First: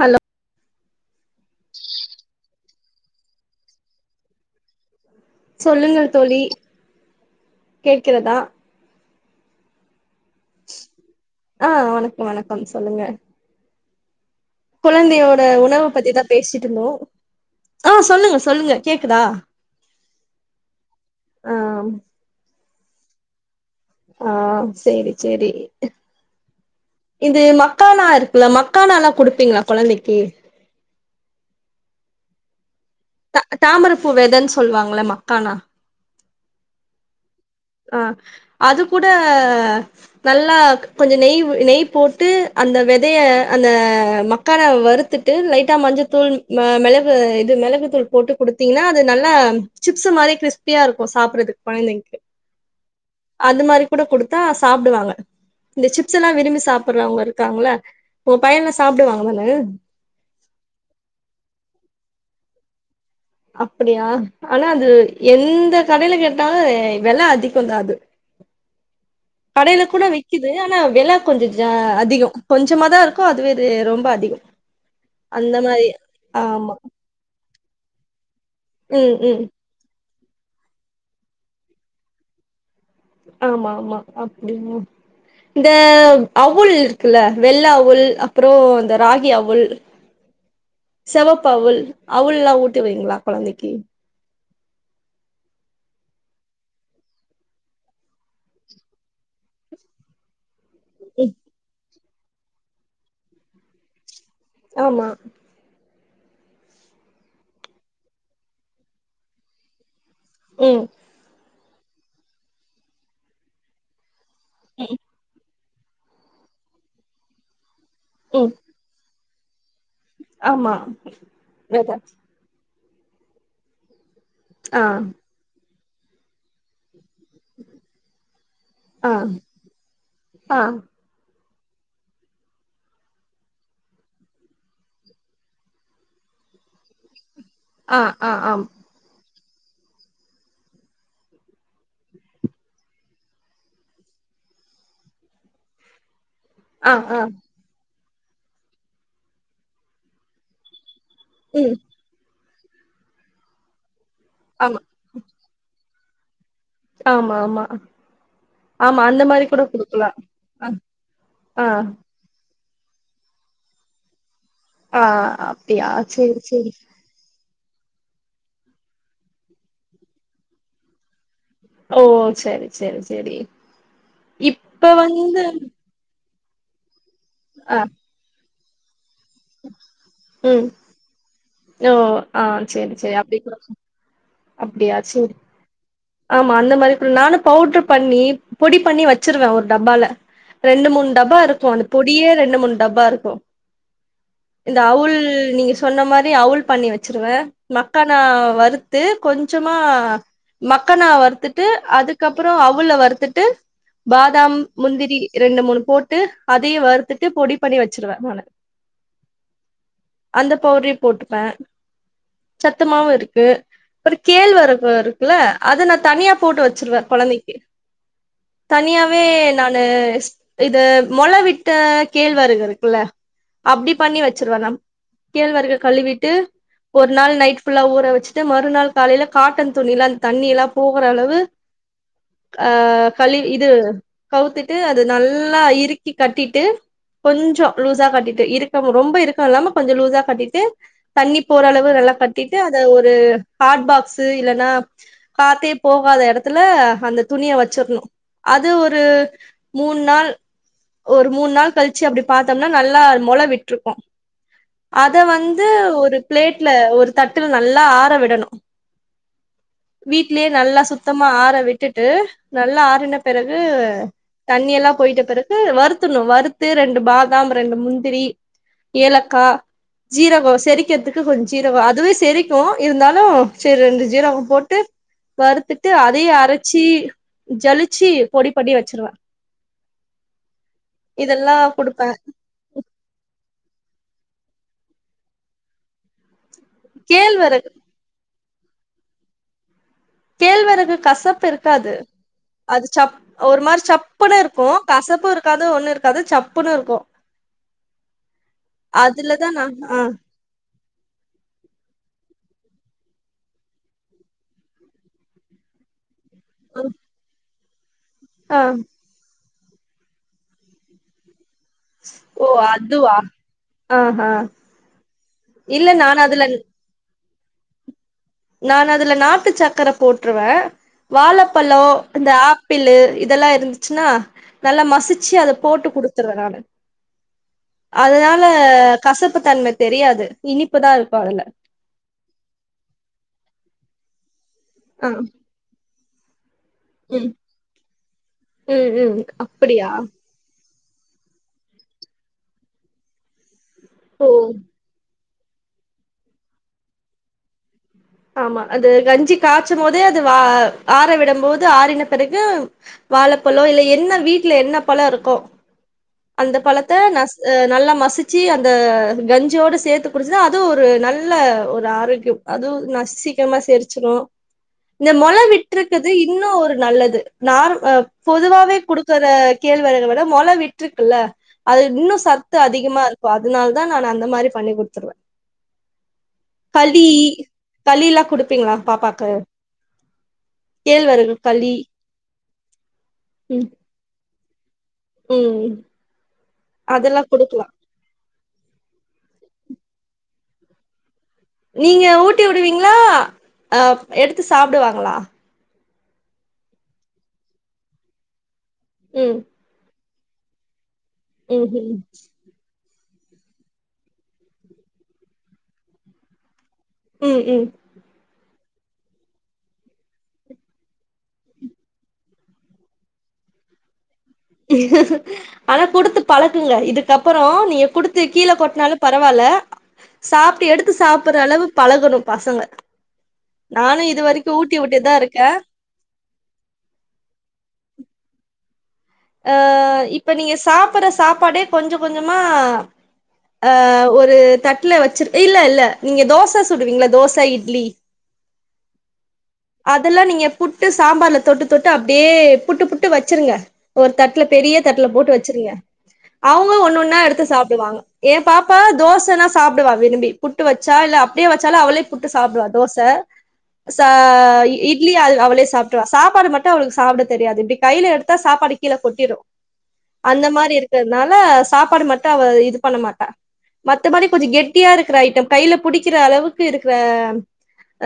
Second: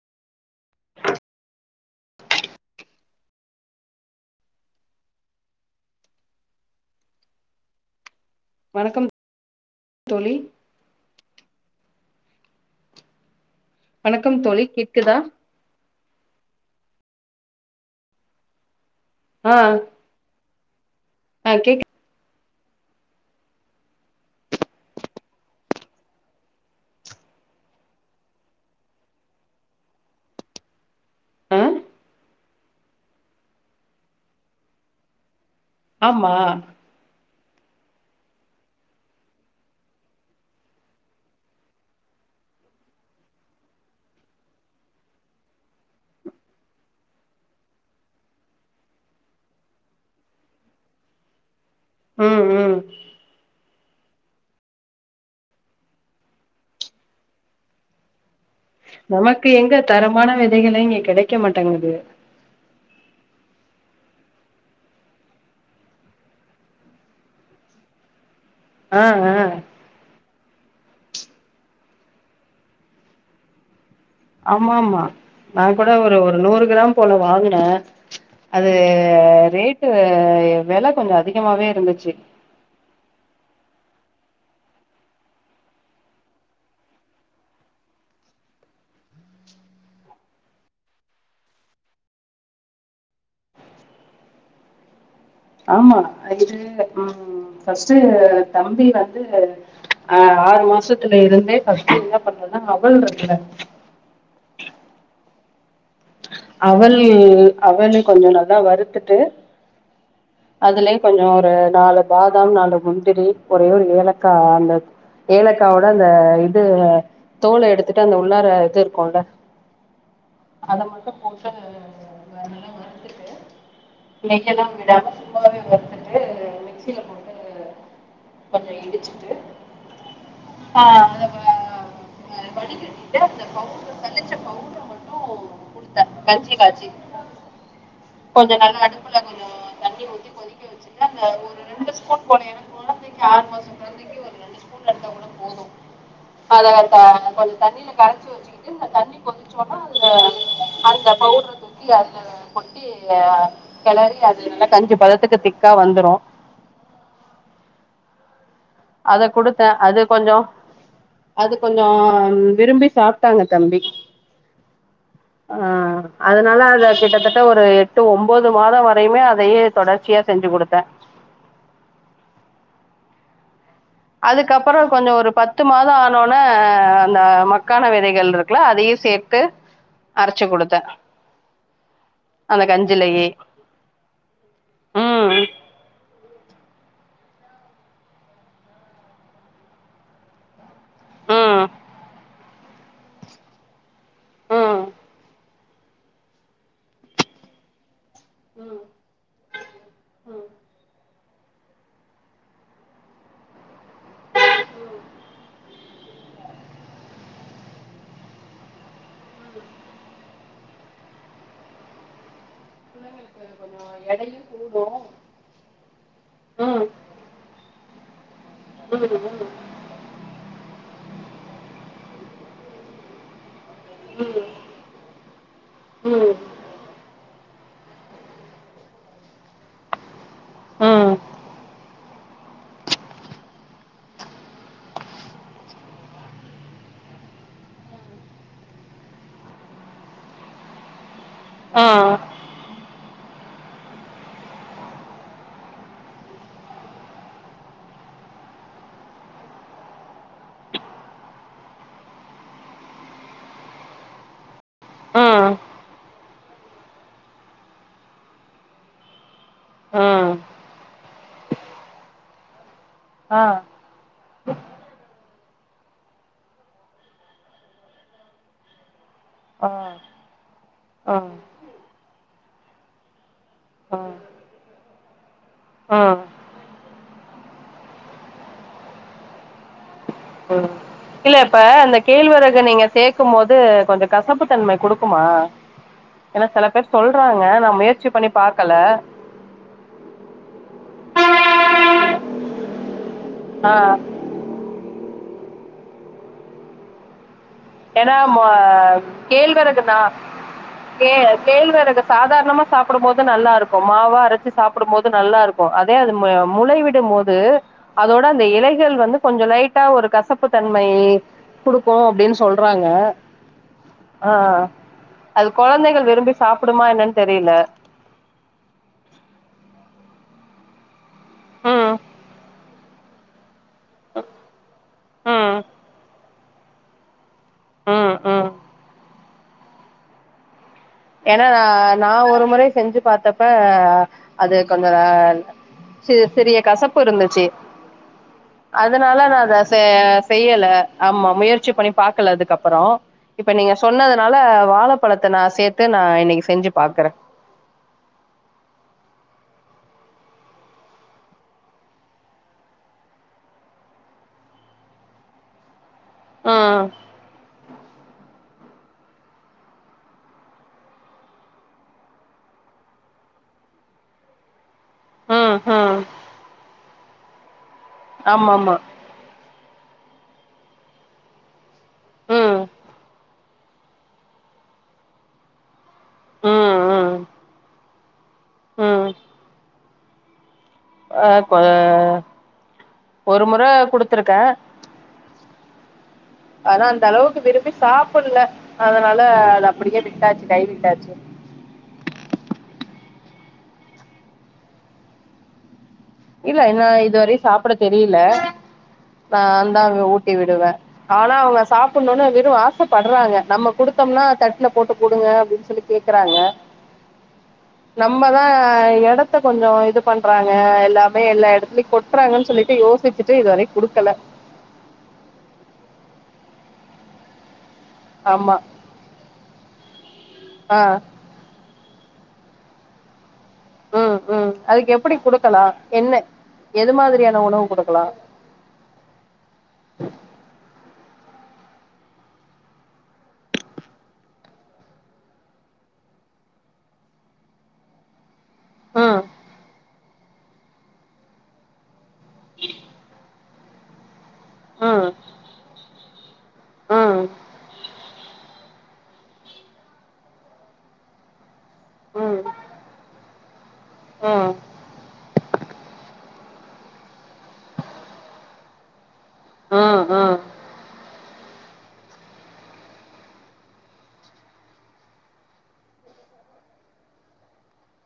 Hello சொல்லுங்கள் தோழி கேட்கிறதா வணக்கம் தோழி ஆ வணக்கம் வணக்கம் சொல்லுங்க வணக்கம் தோழி கேக்குதா குழந்தையோட உணவ பத்திதா பேசிட்டுருந்தோ ஆ சொல்லுங்க சொல்லுங்க கேக்குதா ஆ அ ஆ கேக் அ சேரி சேரி இது மக்கானா இருக்குல்ல மக்கானால்லா குடுப்பீங்களா கொழந்தைக்கி ஆ அ தாமரப்பூ வெதைன் சொல் வாங்களமா கானா ஆமா அ அது கூட நல்லா கொஞ்சோ நெய் நெய் போட்டு அந்த வெதைய அந்த மக் கானா வறுத்துட்டு லைட்டா மஞ்சள்த்தூள் மே மிளகு இது மெளகு தூள் போட்டு குடுத்தீங்கன்னா அது நல்லா சிப்ஸ் மாதிரி கிரிஸ்பியாருக்கு சாப்பறதுக்கு கொழந்தைங்கு ம் ம் அந்த மாரி கூட குடுத்தா சாப்புடுவாங்க இந்த சிப்ஸெல்லா விரும்பி சாப்புட்றவங்க இருக்காங்கள்ல ஓ பையன்லா சாப் நமக்கு எங்க தரமான வெதைகளை இங்க கெடைக்க மாட்டேங்கிது அப்பிடியா ஆனா அது எந்த கடையில கேட்டாலு வெல அதிகம் தா அது அ அ கடைல கூட விக்குது ஆனா வெல கொஞ்சொ ஜா அதிகொ கொஞ்சம தா இருக்கு அதுவே இது ரொம்ப அதி ஆமா ஆமா நா கொட ஒரு ஒரு நூறு ஆமா கிராம் போல வாங்குனே அது ம் ம் ரேட்டு வெலக் கொஞ்சொ அதிகமாவே இருந்துச்சு ஆமா ஆமா அப்டிங்க இந்த அவுள் இருக்குல்ல வெள்ள அவுள் அப்புறொ இந்த ராகி அவுள் செவப் அவுள் அவுள்ல்லா ஊட்டுவிங்ளா கொழந்தக்கி ஆமா அ இது ம் ம் ஃபஸ்ட்டு தம்பி வந்து அ ஆறு மா சத்துல ம் இருந்தே ஃபஸ்ட்டு என்ன பண்ணுவனா அவள் இருக்குல ஆமா அவள் அவளு கொஞ்சொ நல்லா வறுத்துட்டு ம் அதுலே கொஞ்சொ ஒரு நாலு பாதாம் நாலு முந்திரி ஒரே ஒரு ஏல க்கா அந்த ஏலக்காவோட அந்த இது தோல எடுத்துட்டு அந்த உள்ளார ம் இது இருக்குல ஆமா அத மட்டு போட்டு வெத நல்லா வறுத்துட்டு நெக்கெல்லா ஆ விடாம ஃபுல்லாவே வறுத்துட்டு மிக்சில போட்டு கொஞ்சொ ஆ இடுச்சுட்டு ஆ அ வடி கட்டிட்டு அந்த பவுட்ற பெனஞ்ச பவுட்ற மட்டு குடுத்தே கஞ்சி காச்சி ஆ ஆ கொஞ்சொ ஆம் நல்லா அடுப்புல கொஞ்சொ கொதிக்க வச்சுட்டு அந்த ஒரு ரெண்டு ஸ்பூன் போது ஏனா கொழந்தக்கி ஆறு மாச கொழந்தக்கி ஒரு ரெண்டு ஸ்பூ ஆ ஆ [unintelligible] கொஞ் தண்ணில கரச்சு வச்சுக்கிட்டு இந்த தண்ணி கொதிச்சோனா அதுல அந்த பவுட் ம் ற அதுல கொட்டி கெளறி அது நல்லா ஆமா கஞ்சி பதத்துக்கு திக்கா வந்துரு ஆமா ஆமா ஆமா அந்த அத மாரி கூட குடுத்தே அது குடுக்கலா கொஞ்சொ அ அது ஆ கொஞ்சோ ஆம் விரும்பி சாப்ட்டாங்க தம்பி ஆ ஆ அப்டியா சேரி அதனால சேரி அதுல கிட்டத்தட் ட்ட ஒரு எட்டு ஒன்போது மாதொ வரையுமே அதயே தொடர்ச்சியா செஞ்சு குடுத்தே ஓ செரி செரி செரி அதுக்கப்பறொ கொஞ்சொ ஒரு பத்து மாதொ ஆனோன அந்த ஆ மக்கான வெதைகள் இரு க்ல அதையு சேர்த்து அரச்சு ம் குடுத்தே ஓ ஆ அந்த சரி சரி கஞ்சுலயே அப்டி கூட அப்டியா சேரி ஆமா அந்த மாரி ஃபுல் நானு பவுட்ரு பண்ணி பொடி பண்ணி வச்சுருவே ஒரு டப்பால ரெண்டு மூனு டப்பா ம் இருக்கு அந்த பொடியே ரெண்டு மூனு டப்பா இருக்கு ம் இந்த அவுள் நீங்க சொன்ன மாரி அவுள் பண்ணி வச்சுருவே மக்கானா ம் வறுத் டு கொஞ்சமா ம். மக்கானா வறுத்துட்டு அதுக்கப்பறொ அவுள வறுத்துட்டு பாதாம் முந்திரி ரெண்டு மூனு போட்டு அதயு வறுத்துட்டு பொடி பண்ணி வச்சுருவே நானு அந்த பவுட்ரே போட்டுப்பே சத்துமாவு பிள்ளைங்களுக்கு இருக்கு கொஞ்சம் ஒரு எடையும் கேழ்வரகு கூடும் இருக்குல அது நா தனியா போட்டு ம். வச்சுருவே கொழந்தக்கி தனியாவே ம். நானு இது மொள விட்ட கேழ்வரகு இருக்குல்ல அப்டி பண்ணி வச்சிருவே நான் கேழ்வரகு ம். ம். கழுவிட்டு ம். ஒரு நாள் நைட் ஃபுல்லா ஊற வச்சு ட்டு மறுநாள் காலையில காட்டன் துணில்லா அந்த தண்ணி எல்லா போகுற ம். அளவு அ கழுவி இது கவுத்துட்டு அது நல்லா இறுக்கி கட்டிட்டு கொஞ்சோ லூஸா கட்டிட்டு இருக்கம் ரொம்ப இருக்கோ இல்லாம கொஞ்சோ லூஸா கட்டிட்டு தண்ணிப் ஆ. ஓரளவு நல்லா கட்டிட்டு அத ஒரு ஹாட் பாக்ஸ் இல்லன்னா காத்தே போகாத எடத்துல அந்த துணிய வச்சுருணு அது ஒரு மூண் நாள் ஒரு மூண் நாள் கழிச்சு அப்டி பாத்தோம்னா நல்லா மொள விட்ருக்கு அத ஆ. ஆ. வந்து ஒரு பிளேட்ல ஒரு தட்டுல் நல்லா ஆற விடணு ஆ. வீட்லியே நல்லா சுத்தமா ஆற விட்டுட்டு நல்லா ஆறுன ஆ. பெறகு ஆ. தண்ணி எல்லா போயிட்ட பிறகு வறுத்துன்ணு வறுத்து ரெண்டு பாதாம் ரெண்டு முந்திரி ஏலக்கா ஆ. ஜீரகோ செரிக்கிறதுக்கு கொஞ்சோ ஜீரகோ அதுவே செரிக்கு இருந்தாலு சேரி ரெண்டு ஜீரகோ போட்டு வறுத்துட்டு ஆ. அதையு அரச்சி ஜலிச்சி பொடி பண்ணி வச்சிருவே இல்ல இதெல்லா இப்ப அந்த குடுப்பே கேழ்வரகு இத நீங்க சேக்கு போது கொஞ்சோ கசப்பு தன்மை குடுக்குமா ஏனா செல பேர் சொல்றாங்க நா கேழ்வரகு முயற்சி பண்ணி பாக்கல கேழ்வரகு கசப்பு இருக்காது அது சப் ஒரு ஆ. மாரி சப் சப்புன்னு இருக்கு கசப்பு இருக்காது ஒண்ணு இருக்காது சப்புன்னு இருக்கு ஏனா மொ அதுலதா கேழ்வரகு நா ஆ கே கேழ்வரகு சாதாரணமா சாப்பிடு போது நல்லா இருக்கு மாவா அரைச்சு சாப்பிடும்போது நல்லா இருக்கு இப்ப அதே முளை விடு போது அதோட அந்த ஆ இலைகள் வந்து கொஞ்சோ லைட் டா கசப்பு தன்மை குடுக்கு அப்டின்னு சொல் ஓ சொல்றாங்க அதுவா ஆஹா ஆ அது இல்ல கொழந்தைகள் நானு விரும்பி அதுல சாப்பிடுமா என்னனு தெரில நா அதுல நாட்டு சக்கர போட்டுருவே வாழைப்பழோ ம் இந்த ஆப் ப்பிள் இதெல்லா இருந்துச்சுன்னா நல்லா மசிச்சு அத ம் போட்டு குடுத்துருவே நானு ம் அதனால ம் கசப்பு தன்மை தெரியாது இனிப்புதா இருக்கு அதுல ஏனா நா ஒரு முறை செஞ்சு பாத்தப்ப அது கொஞ்சோ வேற ஆ சிறு சிறிய கசப்பு ம் இருந்துச்சு ம் ம் அதனால நா அத செ அப்படியா செய்யல ஆமா முயற்சி பண்ணி பாக்கல அதுக்கப்றோ இப்ப நீங்க ஓ சொன்னதுனால வாழப் பழத்த நா சேத்து நா இன்னக்கி செஞ்ச பாக்குறே ஆமா அது கஞ்சி காய்ச்சு போதே அது வா ஆற விடபோது ஆறன பிறகு வாழைப்பழோ இல்ல என்ன வீட்ல என்ன பழோ இருக்கோ அந்த ம் பழத்த நா நல்லா மசிச்சு அந்த வெஞ்சோட சேத்து குடிச்சா அதுவு ஒரு நல்ல ஒரு ஆரோக்கியம் அதுவு நா சீக்கிரமாசெரிச்சிடு இந்த மொள ம் ம் விட்டுக்குது இப் இன்னோ ஒரு நல்லது நார் ஆமாமா பொதுவாவே குடுக் இத்தர கேழ்வரக விட மொள விட்டுருக்குல்ல அது இன்னு சத்து ம் அதிகமா இருக்கு அது அதுனாலதா நா அந்த மாதிரி பண்ணி கொடுத்துருவே ம் கலி ம் கலில்லா குடுப்பீங்ளா ம் பாப்பாக்கு ஆ கேழ்வரகு இப்ப களி ஒரு மொற ம் கொடுத்திருக்க ம் ஆனா அந்த அதெல்லா அளவுக்கு குடுக்கலா விரும்பி சாப்பட்ல அதனால அது அப்படியே விட்டாச்சு கை விட்டாச்சு நீங்க ஊட்டி விடுவீங்களா அ எடுத்து சாப்டுவாங்களா இல்ல இன்னு இதுவரையு சாப்பிட தெரியல ம் நான்ந்தாங்க ஊட்டி விடுவே ஆனா அவங்க ம் ம் சாப்டணும்னு வெறு ஆசப் பட்றாங்க நம்ம கொடுத்தோம்னா தட்டுல போட்டு கொடுங்க அப்டின்னு சொல்லி கேக்குறாங்க ம் ம் நம்மதா எடத்த கொஞ்ச இது பண்றாங்க எல்லா எல்லா இடத்துலயையு கொட்டுறாங்கன்னு சொல்லிட்டு யோசிச்சிட்டு இதுவரையு குடுக்கல ஆனா குடுத்து பழக்குங்க இதுக்கப்பறோ நீங்க குடுத்து கீழ ஆமா கொட்னாலு பரவால்ல சாப்டு ஆ எடுத்து சாப்பற அளவு பழகணு பசங்க நானு ம் இது வரைக்கு ம் ஊட்டி அதுக்கு விட்டுதா எப்டி இருக்கே குடுக்கலா என்ன எது மாதிரியான உணவு குடுக்கலா அ இப்ப நீங்க சாப்பிற சாப்பாடே கொஞ்ச கொஞ்சமா அ ஒரு தட்டுல வச்சிரு இல்ல இல்ல நீங்க தோச சுடுவீங்கள தோச இட்லி ம் அத் அதெல்லா நீங்க புட்டு சாம்பார்ல்ல தொட்டு தொட்டு அப்டியே புட்டு புட்டு வச்சுருங்க ஒரு தட்டுல பெரிய தட்டுல ம் போட்டு வச்சிருங்க அவங்க ஒண்ணு ஒன்னா ம் எடுத்து சாப்பிடுவாங்க ஏ பாப்பா தோசனா சாப்பிடுவா விரும்பி புட்டு வச்சா இல்ல அப்படியே வச்சாலு அவளே புட்டு ம் சாப்பிடுவா தோச ச ம் இட்லி அ அவளே சாப்பிடுவா சாப்பாடு மட்டு அவளுக்கு சாப்பிட தெரியாது இப்டி கையில எடுத்தா சாப்பாடு கீழ கொட்டிரு ம் ம் அந்த மாதிரி இருக்கிறதுனால சாப்பாடு மட்டு அவ இது பண்ண மாட்டா மத்தபடி கொஞ்சோ கெட்டியா இருக்கிற ஐட்டம் கையில புிடிக்கிற அளவுக்கு இருக்கிற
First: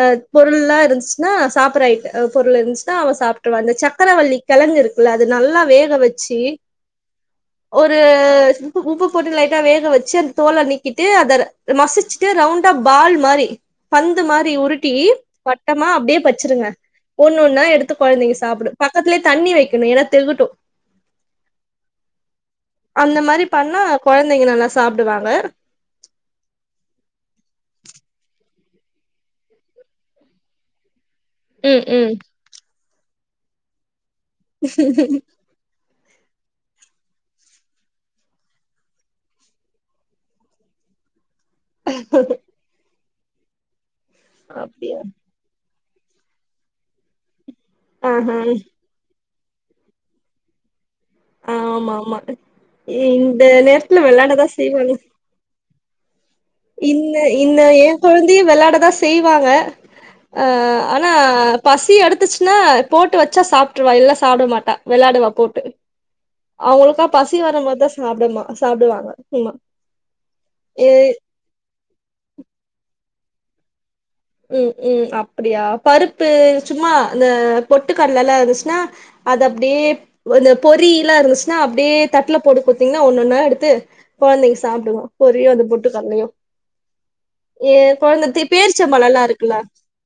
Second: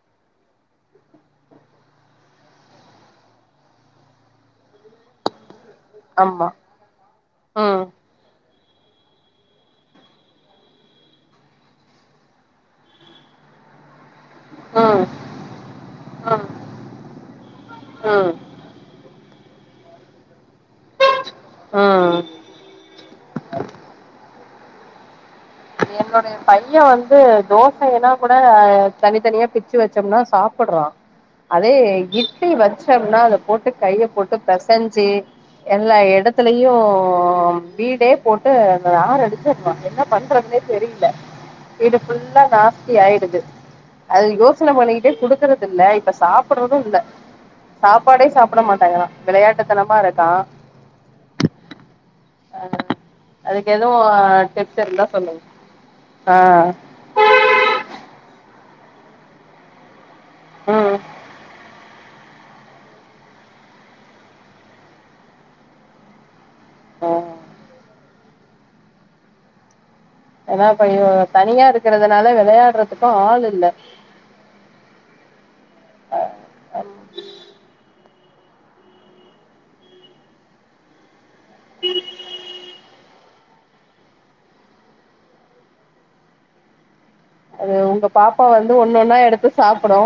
அ பொருள்ல்லா இருந்துச்சுன்னா சாப்பட்ற ஐட்டோ பொருள் இருந்து சிச்சுன்னா சக்கரவல்லி கிழங்குஇருக்குல்ல அது நல்லா வேக வச்சு ஆமா ம் ஒரு அ உப்பு போட்டு லைட்டா வேக வச்சு அந்த தோல நீக்கிட்டு அந்த மசிச்சு ட்டு ரவுண்டா பால் மாதிரி பந்து மாதிரி உருட்டி ம் வட்டமா அப்படியே ம் வச்சிருங்க ஒண்ணு ஒண்ணா எடுத்து ம் குழந்தைங்க சாப்டு பக்கத்துலயே தண்ணி வைக்கணு ஏன்னா திகட்டு ஆ ஆ அந்த மாறி பண்ணா கொழந்தைங்க நல்லா சாப்டுவாங்க என்னுடைய பைய வந்து தோசைன்னா கூட தனித்தனியா பிச்சு வச்சோம்னா சாப்பட்றா அதே ம் ம் இட்லி வச்சம்னா அத போட்டு கைய போட்டு பெசஞ்சு எல்லா எடத்துலயு வீடே போட்டு அந்த நாறடிச்சரா என்ன பண்றதுன்னே தெரில்ல வீடு ஃபுல்லா நாஸ்தி ஆயிடுது அது யோசன அப்டியா பண்ணிக்கிட்டே குடுக்கறது இல்ல இப்ப சாப்பட்றது இல்ல சாப்பாடே ஆஹா சாப்ட மாட்டங்றா விளையாட்டுத்தனமா இருக்கா ஆமா ஆமா இந்த அதுக்கு எதுவு நேரத்துல வெளாடதா டிப்ஸ் செய்வாங்க இருந்தா சொல்லுங்க ஆ இன்ன இன்ன ஏ கொழந்தையையு வெளாடதா செய்வாங்க ஆ ம் ஆனா பசி எடுத்துச்சுன்னா போட்டு வச்சா சாப்ட்ருவா இல்ல சாப்ட மாட்டா வெளாடுவா போட்டு அவங்களுக்கா ஆ பசி வர மோதா சாப்டமா சாப்டுவாங்க ஆமா ஏன்னா பையோ தனியா இருக்கறதுனால வெளையாடுறதுக்கு ஆள் இல்ல ம் ம் அப்டியா பருப்பு சும்மா இந்த பொட்டுக்கடலல்லா இருந்துச்சுன்னா அது அப்டியே இந்த பொரியிலா இருந்துச்சுன்னா அப்டியே தட்ல போட்டு குடுத்தீங்கன்னா ஒன்னு ஒன்னா எடுத்து கொழந்தைங்க சாப்டுங்க பொரியு அந்த பொட்டு கடலயு அது உங்க பாப்பா வந்து ஒன்னொன்னா எடுத்து இருக்குல்ல சாப்புடு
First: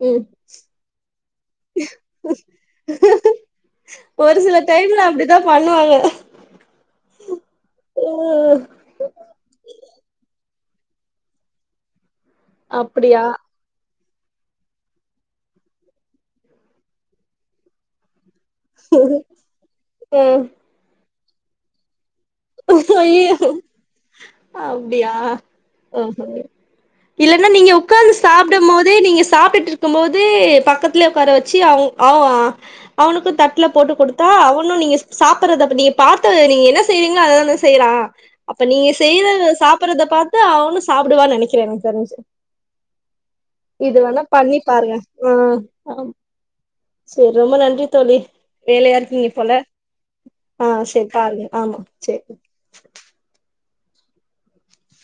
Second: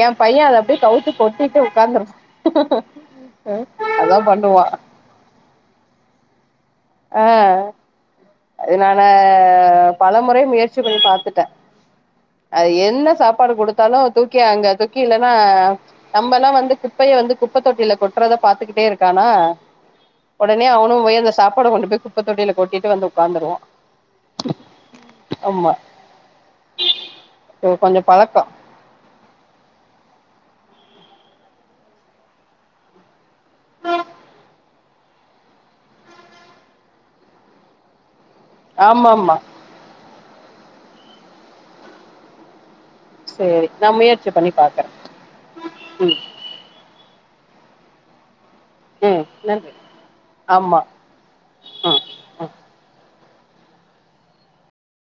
ஏ ம் பை ய அத அப்படியே கவுத்து கொட்டிட்டு உக்காந்துரு அதா பண்ணுவா த்தா பண்ணுவாங்க அ அது நானு உம் பல முறை முயற்சி பண்ணி பாத்துட்ட அது என்ன அப்டியா சாப்பாடு குடுத் தாலு தூக்கி அங்க தூக்கி இல்லன்னா நம்மல்லா வந்து குப்பைய வந்து குப்ப தொட்டியில கொட் ட்றத பாத்துக்கிட்டே இருக்கானா ம் உடனே அவனு போய் அந்த சாப்பாடு கொண்டு போய் குப் ஐயையோ அப்டியா ஆமா ம் ஹு இல்லன்னா நீங்க கொஞ்ச உக்காந்து பழக்கோ சாப்டும் போதே நீங்க சாப்ட்டுட் டு இருக்கும்போது பக்கத்லயே உக்கார வெச்சி அவ் ஆ அவனுக்கு தட்ல போட்டு குடுத்தா அவனு நீங்க சாப்புறதப்ப நீங்க பாத்தத நீங்க என்ன செய்றீங் க அத தான செய்றா அப்ப நீங்க ஆமா ஆமா செய்றத சாப்பறத பாத் து அவனு சாப்டுவான்னு நெனைக்கிற எனக்கு தெரிஞ்சி சேரி நா இது வேணா முயற்சி பண்ணி பாக்குறே பாருங்க ஆ ஆ ம் சேரி ரொம்ப நன்றி தோழி வேலையா ம் இருக்கீங்க போல நன்றி ஆ ஆமா செரி பாருங்க ஆமா ம் செரி